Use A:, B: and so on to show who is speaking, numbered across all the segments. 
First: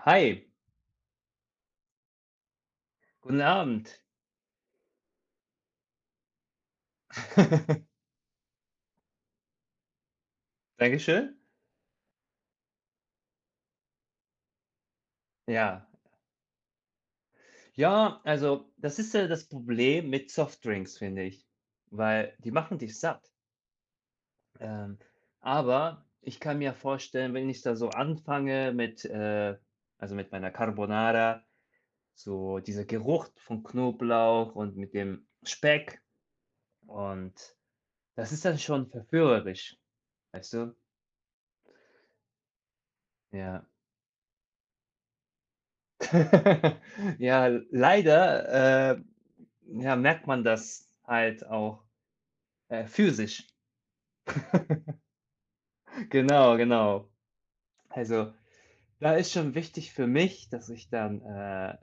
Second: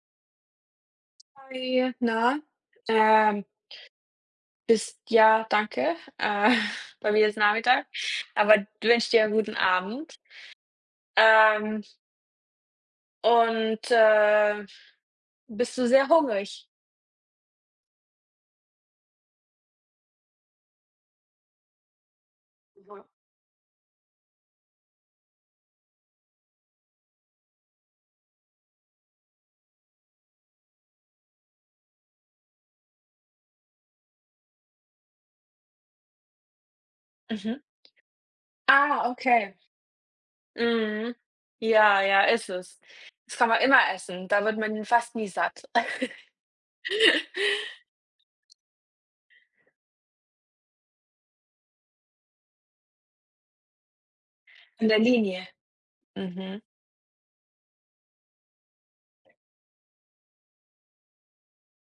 A: Hi,
B: Hi, na?
A: guten
B: Ähm,
A: Abend.
B: bist ja, danke. Bei mir ist Nachmittag, aber du wünsche dir 'n guten Abend.
A: Dankeschön.
B: Ähm, und, äh, Bist
A: Ja.
B: du sehr hungrig?
A: Ja, also, das ist ja das Problem mit Softdrinks, finde ich, weil die machen dich
B: Mhm.
A: satt. Ähm, aber ich kann mir vorstellen, wenn ich da so anfange mit also, mit meiner Carbonara, so dieser Geruch von Knoblauch und mit dem Speck und
B: Mhm.
A: das ist dann schon
B: Ah, okay.
A: verführerisch, weißt du?
B: Mhm. Ja, ja, ist es. Das kann man
A: Ja.
B: immer essen. Da wird man fast nie satt.
A: Ja, leider, ja, merkt man das halt auch, physisch.
B: An der Linie.
A: Genau,
B: Mhm.
A: genau. Also, da ist schon wichtig für mich, dass ich dann,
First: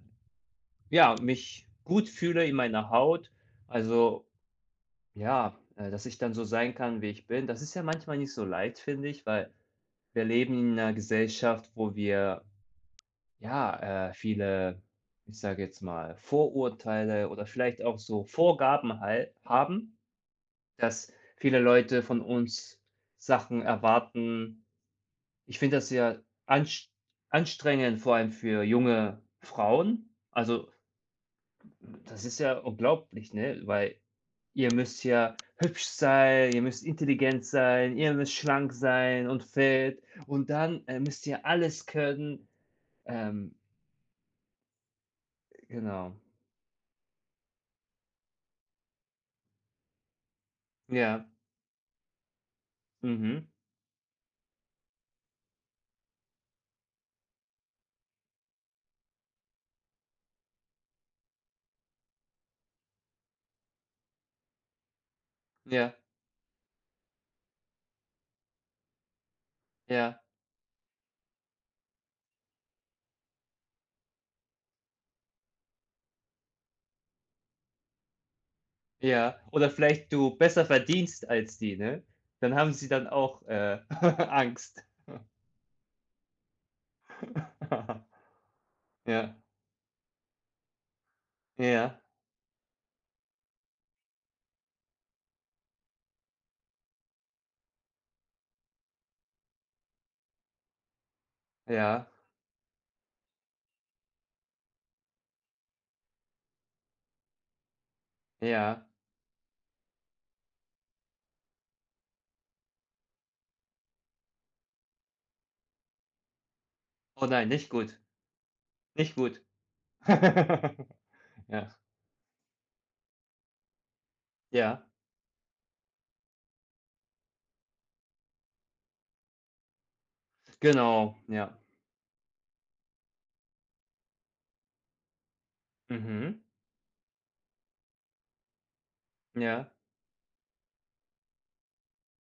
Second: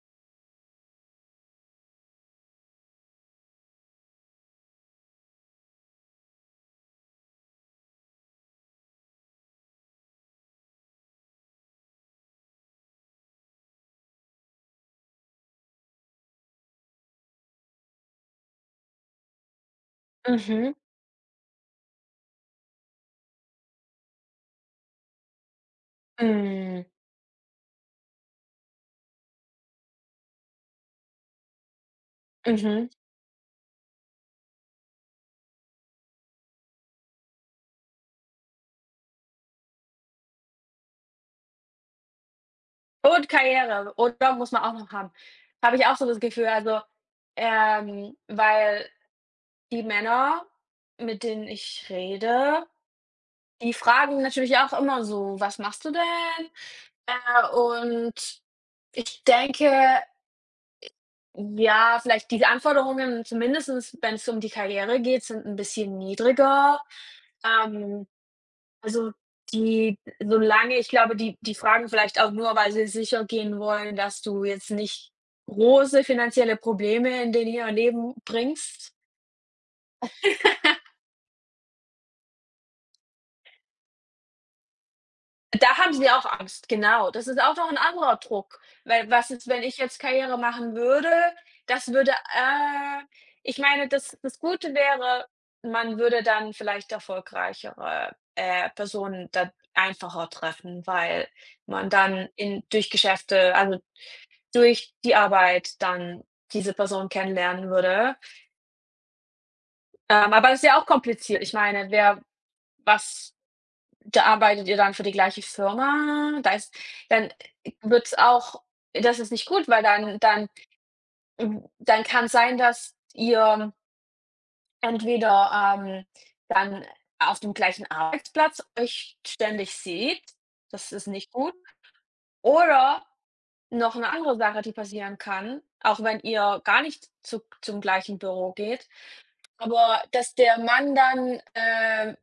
A: ja, mich gut fühle in meiner Haut. Also, ja, dass ich dann so sein kann, wie ich bin. Das ist ja manchmal nicht so leicht, finde ich, weil wir leben in einer Gesellschaft, wo wir, ja, viele, ich sage jetzt mal, Vorurteile oder vielleicht auch so Vorgaben halt haben,
B: Mhm.
A: dass viele Leute von uns Sachen erwarten. Ich finde das sehr
B: Mhm.
A: anstrengend, vor allem für junge Frauen. Also, das ist ja
B: Mhm.
A: unglaublich, ne? Weil ihr müsst ja hübsch sein, ihr müsst intelligent sein, ihr müsst schlank sein und fit und dann, müsst ihr alles können.
B: Und
A: Ähm,
B: Karriere, oder? Muss man auch noch haben. Habe ich auch so
A: genau.
B: das Gefühl, also, weil die Männer, mit
A: Ja,
B: denen ich rede,
A: mhm.
B: die fragen natürlich auch immer so: „Was machst du denn?“ und ich denke Ja, vielleicht die Anforderungen, zumindestens es um die Karriere geht, sind ein
A: Ja,
B: bisschen niedriger. Ähm, also, Die
A: ja.
B: solange ich glaube, die fragen vielleicht auch nur, weil sie sicher gehen wollen, dass du jetzt nicht große finanzielle Probleme in den ihr Leben bringst.
A: Ja, oder vielleicht du besser verdienst als die, ne? Dann haben sie dann auch, Angst.
B: Da haben sie auch Angst, genau. Das ist auch noch 'n anderer Druck, weil was
A: Ja,
B: ist, wenn ich jetzt Karriere machen würde? Das
A: ja,
B: würde, ich meine, das Gute wäre, man würde dann vielleicht erfolgreichere, Personen dann einfacher treffen, weil man
A: ja,
B: dann in durch Geschäfte also, durch die Arbeit dann diese Person kennenlernen würde.
A: ja.
B: Aber das ist ja auch kompliziert. Ich meine, wer was Da arbeitet ihr dann für die gleiche Firma? Da ist
A: Oh
B: dann
A: nein, nicht gut,
B: wird's auch
A: nicht
B: das ist
A: gut.
B: nicht gut, weil dann hm,
A: Ja,
B: dann kann sein, dass ihr
A: ja,
B: entweder, dann auf dem gleichen Arbeitsplatz euch ständig seht, das ist
A: genau,
B: nicht gut,
A: ja.
B: oder noch eine andere Sache, die passieren kann, auch wenn
A: Mhm.
B: ihr gar nicht zu zum gleichen Büro geht,
A: Ja,
B: aber dass der Mann dann,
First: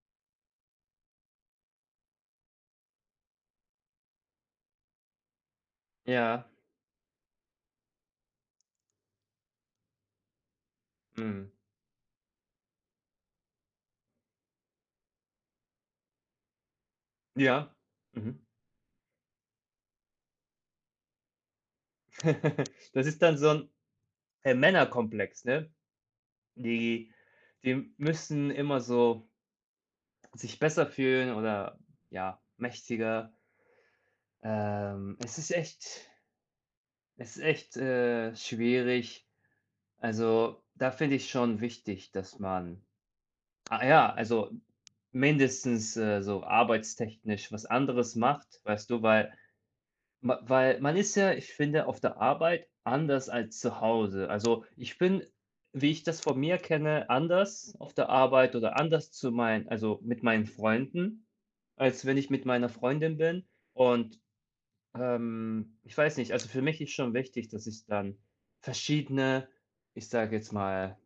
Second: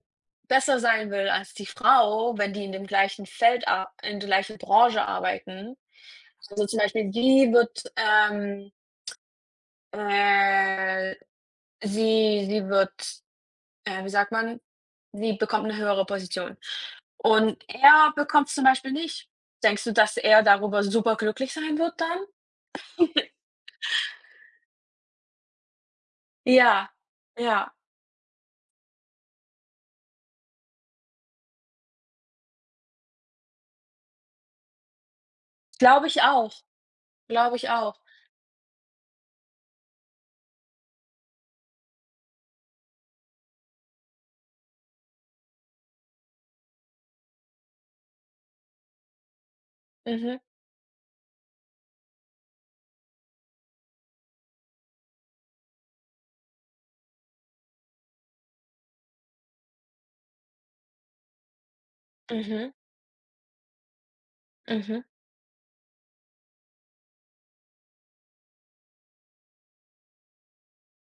B: besser sein will als die Frau, wenn die in dem gleichen Feld ar in der gleichen Branche arbeiten.
A: ja,
B: Also, zum Beispiel, sie wird, äh
A: mhm.
B: sie wird, wie sagt man sie bekommt eine höhere Position. Und
A: Ja,
B: er
A: mhm.
B: bekommt's zum Beispiel nicht. Denkst du, dass er darüber super glücklich sein wird dann?
A: Das ist dann so ein Männerkomplex, ne?
B: Ja,
A: Die
B: ja,
A: die müssen immer so sich besser fühlen oder, ja, mächtiger. Ähm, es ist
B: glaube
A: echt
B: ich auch,
A: es ist
B: glaube ich
A: echt,
B: auch.
A: schwierig. Also, da finde ich schon wichtig, dass man ja, also, mindestens, so arbeitstechnisch was anderes macht, weißt du? Weil
B: Mhm,
A: ma weil man ist ja, ich finde, auf der Arbeit anders als zu Hause. Also, ich bin, wie ich das von mir kenne, anders auf der Arbeit oder anders zu meinen also, mit meinen Freunden, als wenn ich mit meiner
B: mhm,
A: Freundin bin. Und
B: mhm.
A: Ich weiß nicht, also für mich ist schon wichtig, dass ich dann verschiedene, ich sage jetzt mal,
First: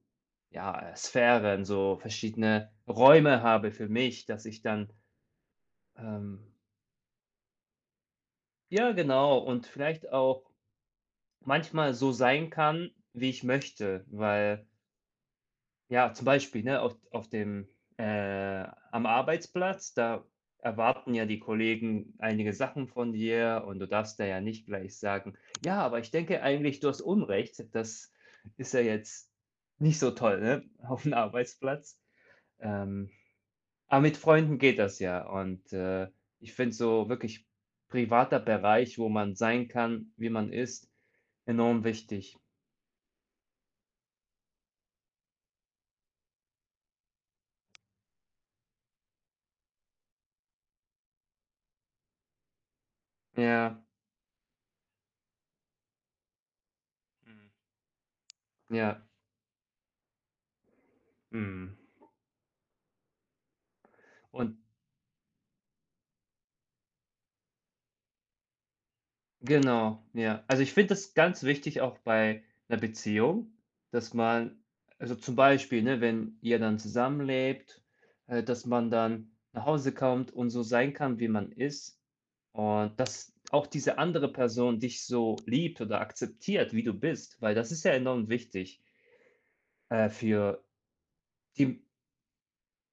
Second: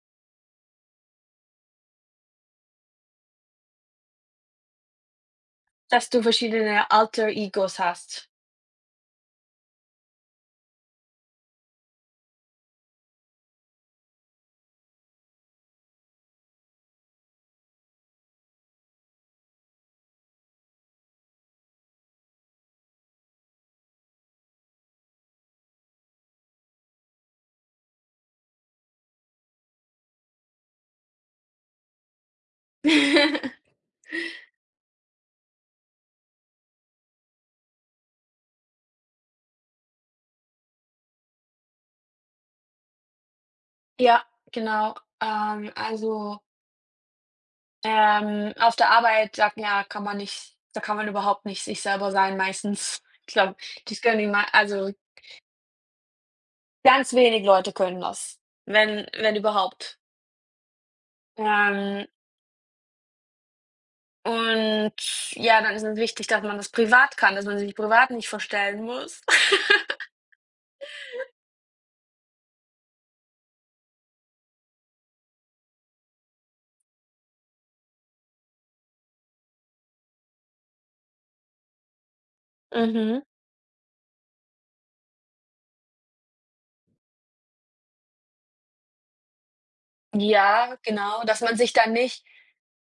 A: ja, Sphären, so verschiedene Räume habe für mich, dass ich dann,
B: Dass du
A: ähm
B: verschiedene Alter Egos hast.
A: ja, genau, und vielleicht auch manchmal so sein kann, wie ich möchte, weil ja, zum Beispiel, ne, auf dem äh, am Arbeitsplatz, da erwarten ja die Kollegen einige Sachen von dir und du darfst da ja nicht gleich sagen: „Ja, aber ich denke eigentlich, du hast Unrecht." Das ist ja jetzt nicht so toll, ne, auf dem Arbeitsplatz. Ähm, aber mit Freunden geht das ja und, ich finde so wirklich privater Bereich, wo man sein kann, wie man ist, enorm wichtig.
B: Ja, genau. Ähm, also, auf der Arbeit sagt man ja, kann man nicht da kann man überhaupt nicht sich selber sein meistens. Ich glaube,
A: Ja.
B: das können die mei also, ganz wenig
A: Mhm.
B: Leute können das,
A: Ja.
B: wenn überhaupt.
A: Mhm.
B: Ähm,
A: Und
B: und ja, dann ist es wichtig, dass man das privat kann, dass man sich privat nicht verstellen muss.
A: genau, ja. Also, ich finde das ganz wichtig auch bei einer Beziehung, dass man also, zum Beispiel, ne, wenn ihr dann zusammenlebt, dass man dann nach Hause kommt und so sein kann, wie man ist und
B: Mhm.
A: dass auch diese andere Person dich so liebt oder akzeptiert, wie du bist, weil das ist ja enorm wichtig, für
B: Ja, genau, dass man sich
A: die
B: dann nicht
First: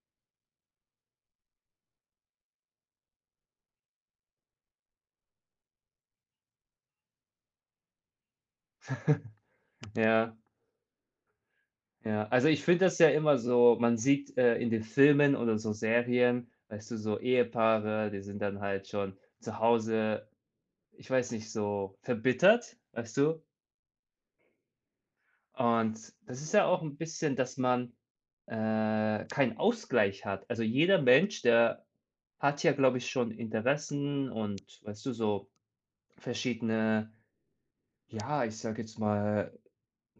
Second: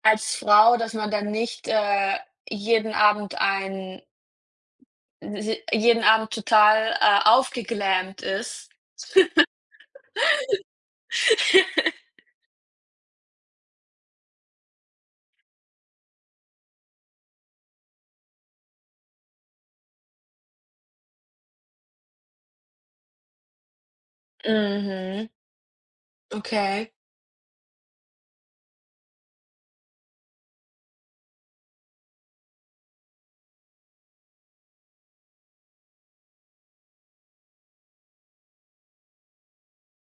B: als Frau, dass man dann nicht, jeden Abend ein si jeden Abend total, aufgeglammt ist.
A: ja. Ja, also ich finde das ja immer so, man sieht, in den Filmen oder so Serien, weißt du, so Ehepaare, die sind dann halt schon zu Hause, ich weiß nicht, so verbittert, weißt du?
B: Mhm,
A: Und das ist ja auch
B: okay.
A: ein bisschen, dass man, keinen Ausgleich hat. Also jeder Mensch, der hat ja, glaube ich, schon Interessen und, weißt du, so verschiedene, ja, ich sage jetzt mal,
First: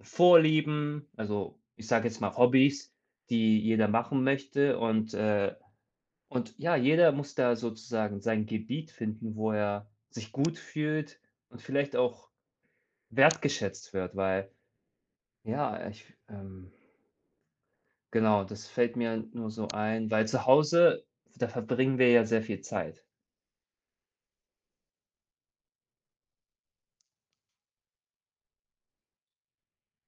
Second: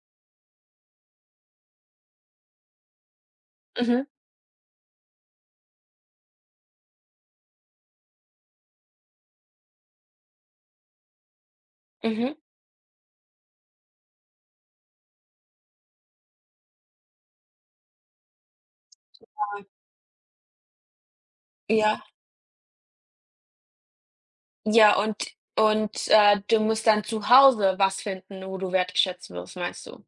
A: Vorlieben, also ich sage jetzt mal Hobbys, die jeder
B: Mhm,
A: machen möchte und ja, jeder muss da sozusagen sein Gebiet finden, wo er sich gut fühlt und vielleicht auch
B: mhm.
A: wertgeschätzt wird, weil ja, ich genau, das fällt mir nur so ein, weil zu Hause, da verbringen
B: Ja,
A: wir ja sehr viel Zeit.
B: ja, und, du musst dann zu Hause was finden, wo du wertgeschätzt wirst, meinst du?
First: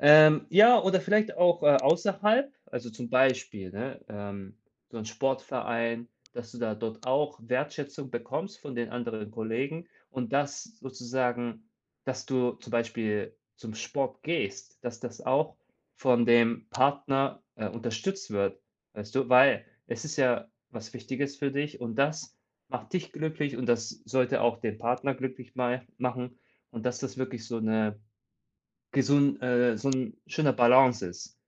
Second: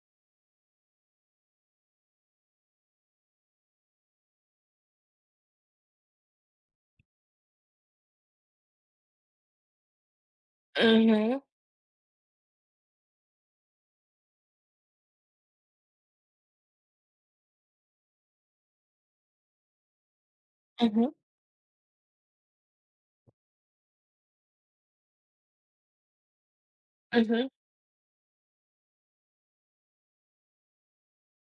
A: Ja, oder vielleicht auch, außerhalb, also zum Beispiel, ne, so ein Sportverein, dass du da dort auch Wertschätzung bekommst von den anderen Kollegen und das
B: Mhm,
A: sozusagen dass du zum Beispiel zum Sport gehst, dass das auch von dem Partner, unterstützt wird, weißt du? Weil es ist ja was
B: mhm,
A: Wichtiges für dich und das macht dich glücklich und das sollte auch den Partner glücklich mei machen und dass das wirklich
B: mhm.
A: so eine Gesund so ein schöner Balance ist,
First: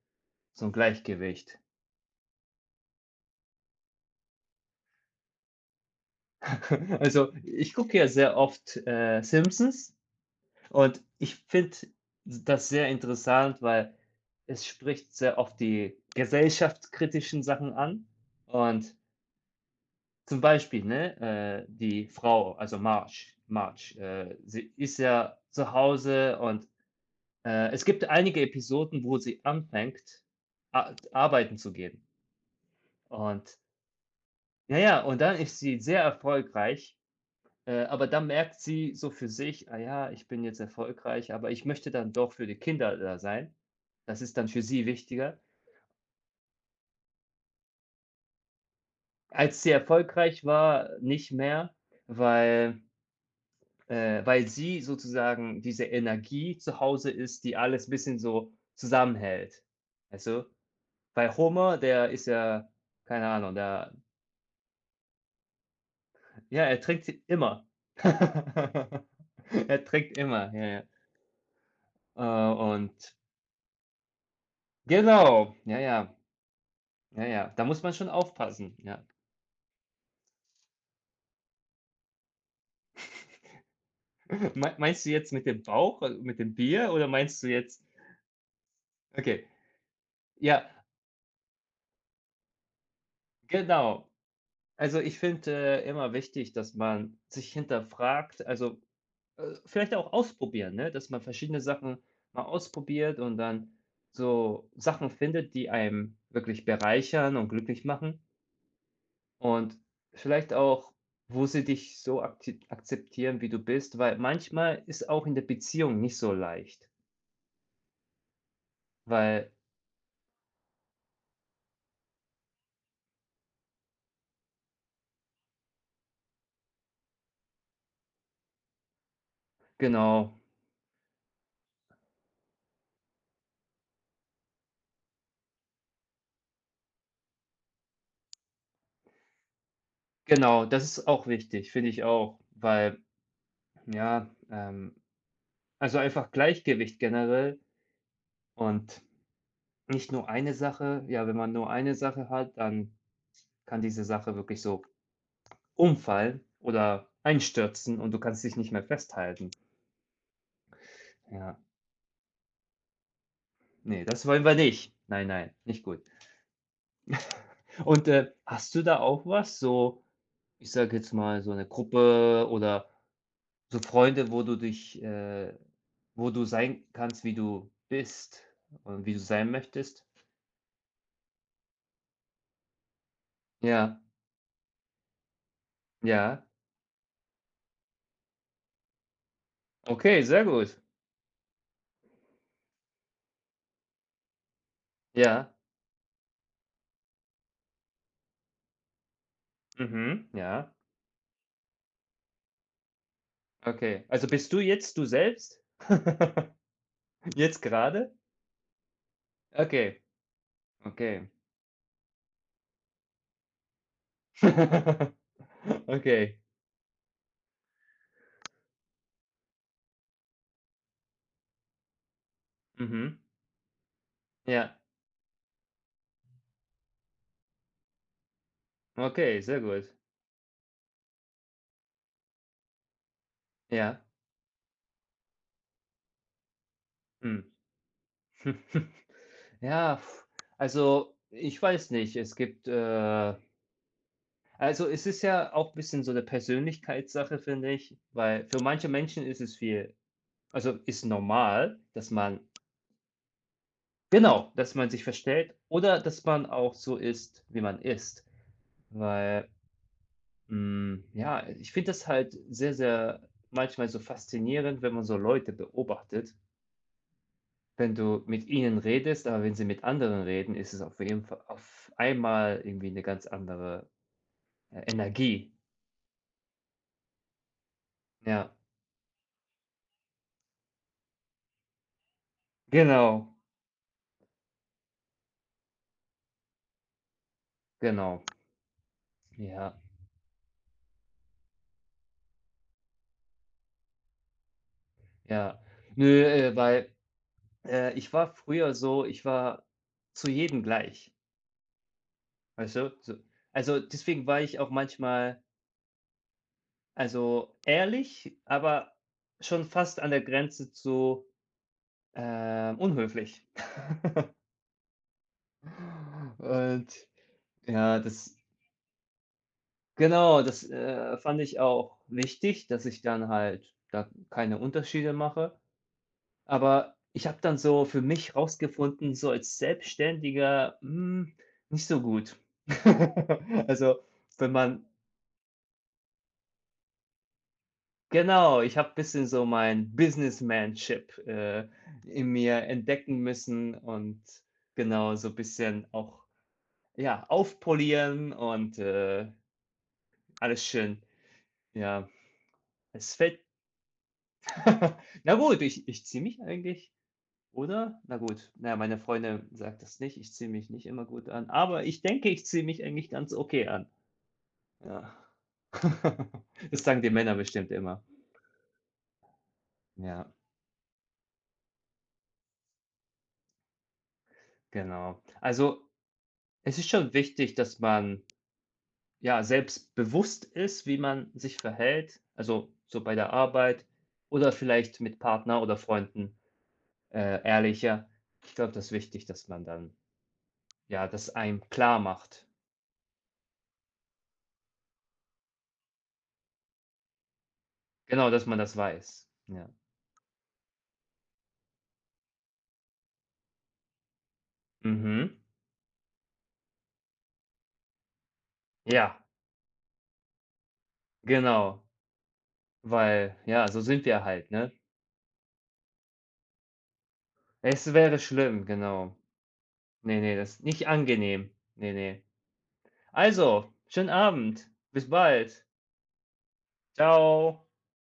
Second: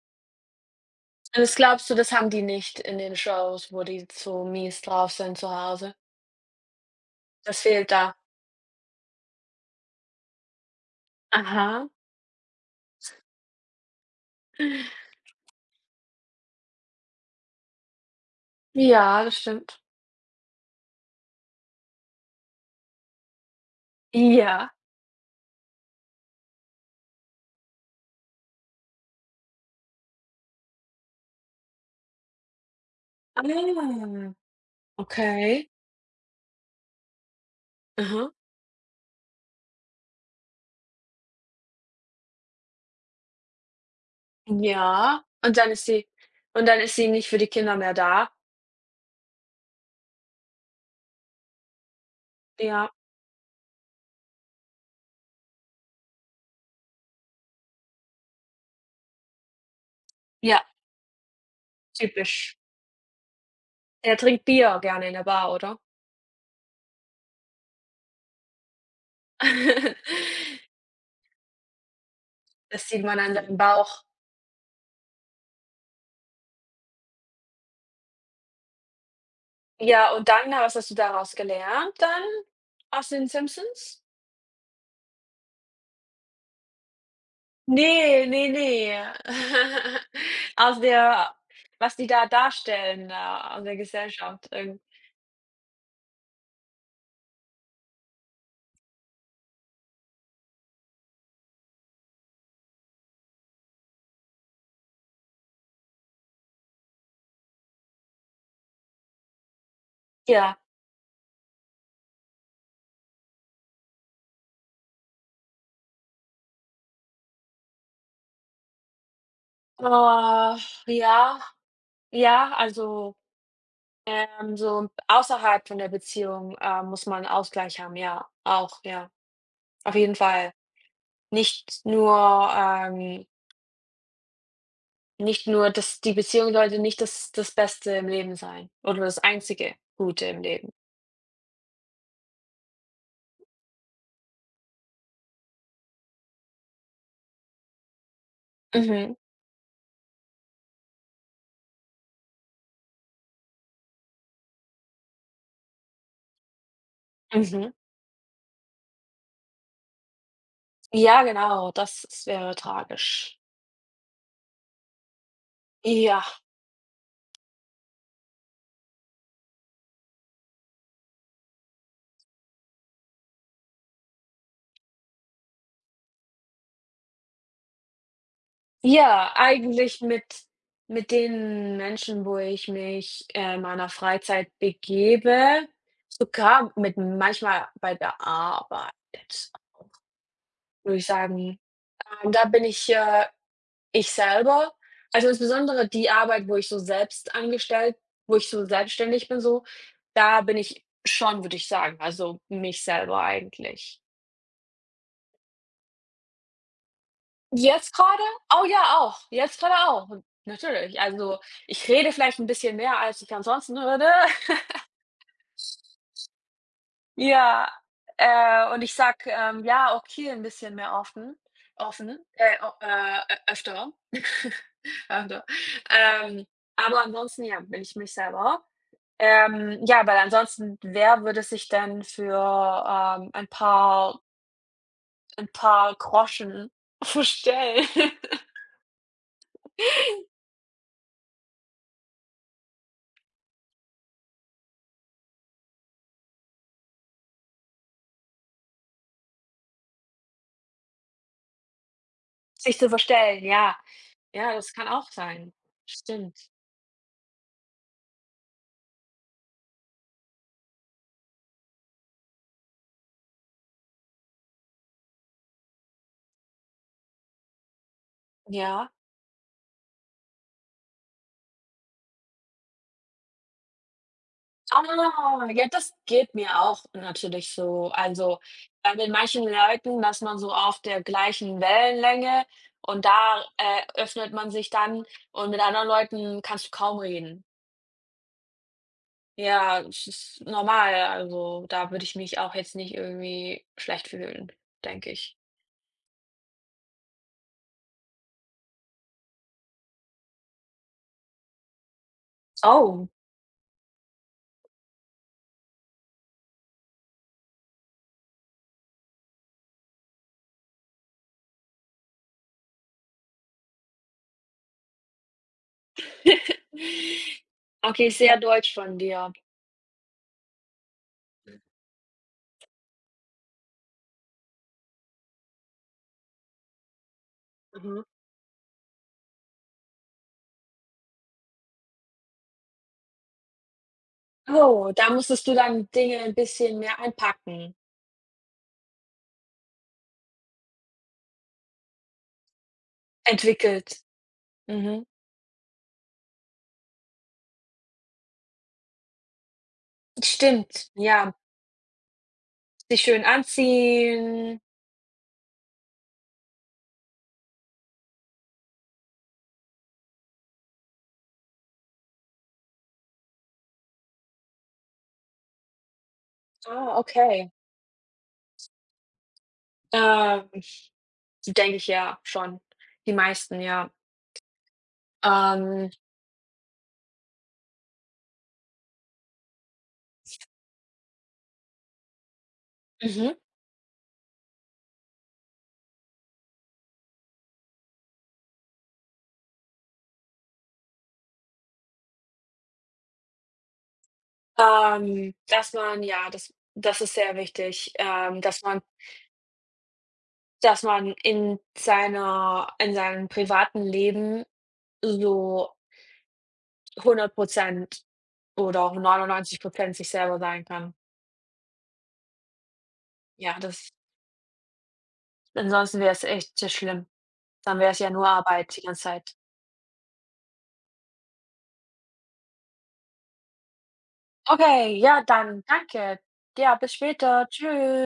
A: so ein
B: Und das
A: Gleichgewicht.
B: glaubst du, das haben die nicht in den Shows, wo die so mies drauf sind zu Hause?
A: Also,
B: Das
A: ich
B: fehlt
A: gucke ja
B: da.
A: sehr oft, Simpsons und ich finde
B: Aha.
A: das sehr interessant, weil es spricht sehr oft die gesellschaftskritischen Sachen an. Und
B: Ja, das stimmt.
A: zum Beispiel, ne, die Frau, also Marge Marge,
B: Ja.
A: sie ist ja zu Hause und, es gibt einige Episoden, wo sie anfängt, a arbeiten zu gehen. Und
B: Ah,
A: Ja, ja, und dann ist
B: okay.
A: sie sehr erfolgreich, aber dann
B: Aha.
A: merkt sie so für sich: „Ah ja, ich bin jetzt erfolgreich, aber ich möchte dann doch für die Kinder da sein." Das ist dann für sie
B: Ja,
A: wichtiger.
B: und dann ist sie und dann ist sie nicht für die Kinder mehr da.
A: Als sie erfolgreich war, nicht mehr, weil
B: Ja,
A: weil sie sozusagen diese Energie zu Hause ist, die alles ein bisschen so zusammenhält. Also
B: ja,
A: weil Homer, der ist
B: typisch.
A: ja keine Ahnung, der,
B: Er trinkt Bier gerne in der Bar, oder?
A: ja, er trinkt immer. Er trinkt immer, ja, ja. Äh,
B: Das sieht
A: und
B: man an seinem Bauch.
A: genau, ja, ja, ja, ja, da muss man schon aufpassen, ja.
B: Ja, und dann, was hast du daraus gelernt dann aus den Simpsons?
A: Meinst du jetzt mit dem Bauch, also mit dem Bier oder meinst du jetzt?
B: Ne, ne, ne.
A: Okay, ja,
B: Aus der was die da darstellen, da aus der
A: genau.
B: Gesellschaft irgend
A: Also, ich finde, immer wichtig, dass man sich hinterfragt, also, vielleicht auch ausprobieren, ne, dass man verschiedene Sachen mal ausprobiert und dann so Sachen findet, die einem wirklich bereichern und glücklich machen. Und vielleicht
B: ja.
A: auch, wo sie dich so akti akzeptieren, wie du bist, weil manchmal ist auch in der Beziehung nicht so leicht, weil
B: Oh, ja, ja, also so außerhalb von der Beziehung, muss man 'n Ausgleich haben, ja, auch, ja, auf jeden
A: genau,
B: Fall. Nicht nur ähm, nicht nur dass die Beziehung sollte nicht das Beste im Leben sein oder das einzige Gute im
A: genau,
B: Leben.
A: das ist auch wichtig, finde ich auch, weil ja, also einfach Gleichgewicht generell und
B: Mhm,
A: nicht nur eine Sache. Ja, wenn man nur eine Sache hat, dann kann diese Sache wirklich so umfallen oder
B: mhm.
A: einstürzen und du kannst dich nicht mehr festhalten.
B: Ja,
A: Ja,
B: genau, das s wäre tragisch.
A: nee, das wollen wir nicht. Nein, nein, nicht gut.
B: Ja,
A: Und, hast du da auch was, so, ich sage jetzt mal, so eine Gruppe oder so Freunde, wo du dich wo du sein kannst, wie du bist und wie du
B: ja,
A: sein
B: eigentlich
A: möchtest?
B: mit den Menschen, wo ich mich, in meiner
A: Ja,
B: Freizeit begebe,
A: ja.
B: sogar mit manchmal bei der Arbeit.
A: Okay, sehr gut.
B: Würde ich sagen. Da bin ich, ich selber. Also,
A: Ja.
B: insbesondere die Arbeit, wo ich so selbst angestellt wo ich so selbstständig bin so,
A: Mhm.
B: da bin
A: Ja.
B: ich schon, würde ich sagen, also mich selber eigentlich.
A: Okay. Also, bist du jetzt du selbst? Jetzt
B: Jetzt
A: gerade?
B: gerade oh ja, auch. Jetzt gerade
A: Okay,
B: auch. Natürlich.
A: okay.
B: Also, ich rede vielleicht ein bisschen mehr, als ich ansonsten würde.
A: Okay.
B: Ja, und ich sage, ja, okay, 'n bisschen mehr offen offen, o
A: Mhm.
B: ö öfter.
A: Ja.
B: Öfter. Ähm, aber ansonsten, ja, bin ich mich selber.
A: Okay, sehr gut.
B: Ja, weil ansonsten, wer würde sich denn für, ähm, ein
A: Ja.
B: paar ein paar Groschen
A: Mhm.
B: verstellen?
A: Ja, pf, also, ich weiß nicht. Es gibt, also, es ist ja auch ein bisschen so eine Persönlichkeitssache, finde ich, weil für manche Menschen ist es viel also, ist normal, dass man
B: Sich zu verstellen, ja.
A: genau,
B: Ja, das
A: dass
B: kann
A: man sich
B: auch sein.
A: verstellt oder dass
B: Stimmt.
A: man auch so ist, wie man ist. Weil, ja, ich finde das halt sehr, sehr manchmal so faszinierend, wenn man so Leute beobachtet. Wenn du mit ihnen
B: Ja.
A: redest, aber wenn sie mit anderen reden, ist es auf jeden Fall auf einmal irgendwie eine ganz andere, ja,
B: Ah,
A: Energie.
B: ja, das geht mir auch natürlich so. Also,
A: Ja,
B: mit manchen Leuten dass man so auf der gleichen Wellenlänge und
A: genau,
B: da, öffnet man sich dann und mit anderen Leuten kannst du kaum reden.
A: genau. Ja,
B: Ja, es ist normal. Also, da würde ich mich auch jetzt nicht irgendwie schlecht fühlen, denke ich.
A: ja. Nö, weil, ich war früher so ich war zu jedem gleich, weißt du?
B: Oh.
A: So also, deswegen war ich auch manchmal, also, ehrlich, aber schon fast an der Grenze zu, unhöflich. Und ja,
B: Okay,
A: das
B: sehr deutsch von dir.
A: genau, das, fand ich auch wichtig, dass ich dann halt da keine Unterschiede mache. Aber ich habe dann so für
B: Mhm.
A: mich rausgefunden, so als Selbstständiger, nicht so gut. Also, wenn man
B: Oh, da musstest du dann Dinge ein bisschen mehr einpacken.
A: genau, ich habe ein bisschen so mein Businessmanship, in mir entdecken müssen
B: Entwickelt.
A: und
B: Mhm.
A: genau so ein bisschen auch, ja, aufpolieren und, alles
B: Stimmt,
A: schön,
B: ja.
A: ja.
B: Sich
A: Es
B: schön
A: fällt
B: anziehen.
A: Na gut, ich ziehe mich eigentlich. Oder? Na gut, na ja, meine Freundin sagt das nicht. Ich ziehe mich nicht immer gut an, aber ich denke, ich ziehe mich eigentlich ganz okay an. Ja. Das
B: Ah,
A: sagen die Männer
B: okay.
A: bestimmt immer. Ja,
B: Ähm, denke ich, ja, schon. Die meisten, ja.
A: genau. Also,
B: Ähm,
A: es ist schon wichtig, dass man, ja, selbstbewusst ist, wie man sich verhält, also, so bei der
B: mhm.
A: Arbeit oder vielleicht mit Partner oder Freunden, ehrlicher. Ich glaube, das ist wichtig, dass man dann ja, das einem klar macht.
B: Dass man ja, das ist sehr wichtig,
A: Genau, dass man das weiß. Ja.
B: dass man in seiner in seinem privaten Leben
A: Mhm.
B: so 100% oder auch
A: Ja.
B: 99% sich selber sein kann.
A: Genau, weil
B: Ja,
A: ja, so
B: das
A: sind wir halt, ne?
B: ansonsten wäre es echt sehr schlimm. Dann wäre
A: Es
B: es ja
A: wäre
B: nur
A: schlimm,
B: Arbeit die ganze
A: genau.
B: Zeit.
A: Ne, ne, das ist nicht angenehm. Ne, ne. Also, schönen Abend.
B: Okay,
A: Bis
B: ja dann,
A: bald.
B: danke. Ja, bis später.
A: Ciao.
B: Tschüss.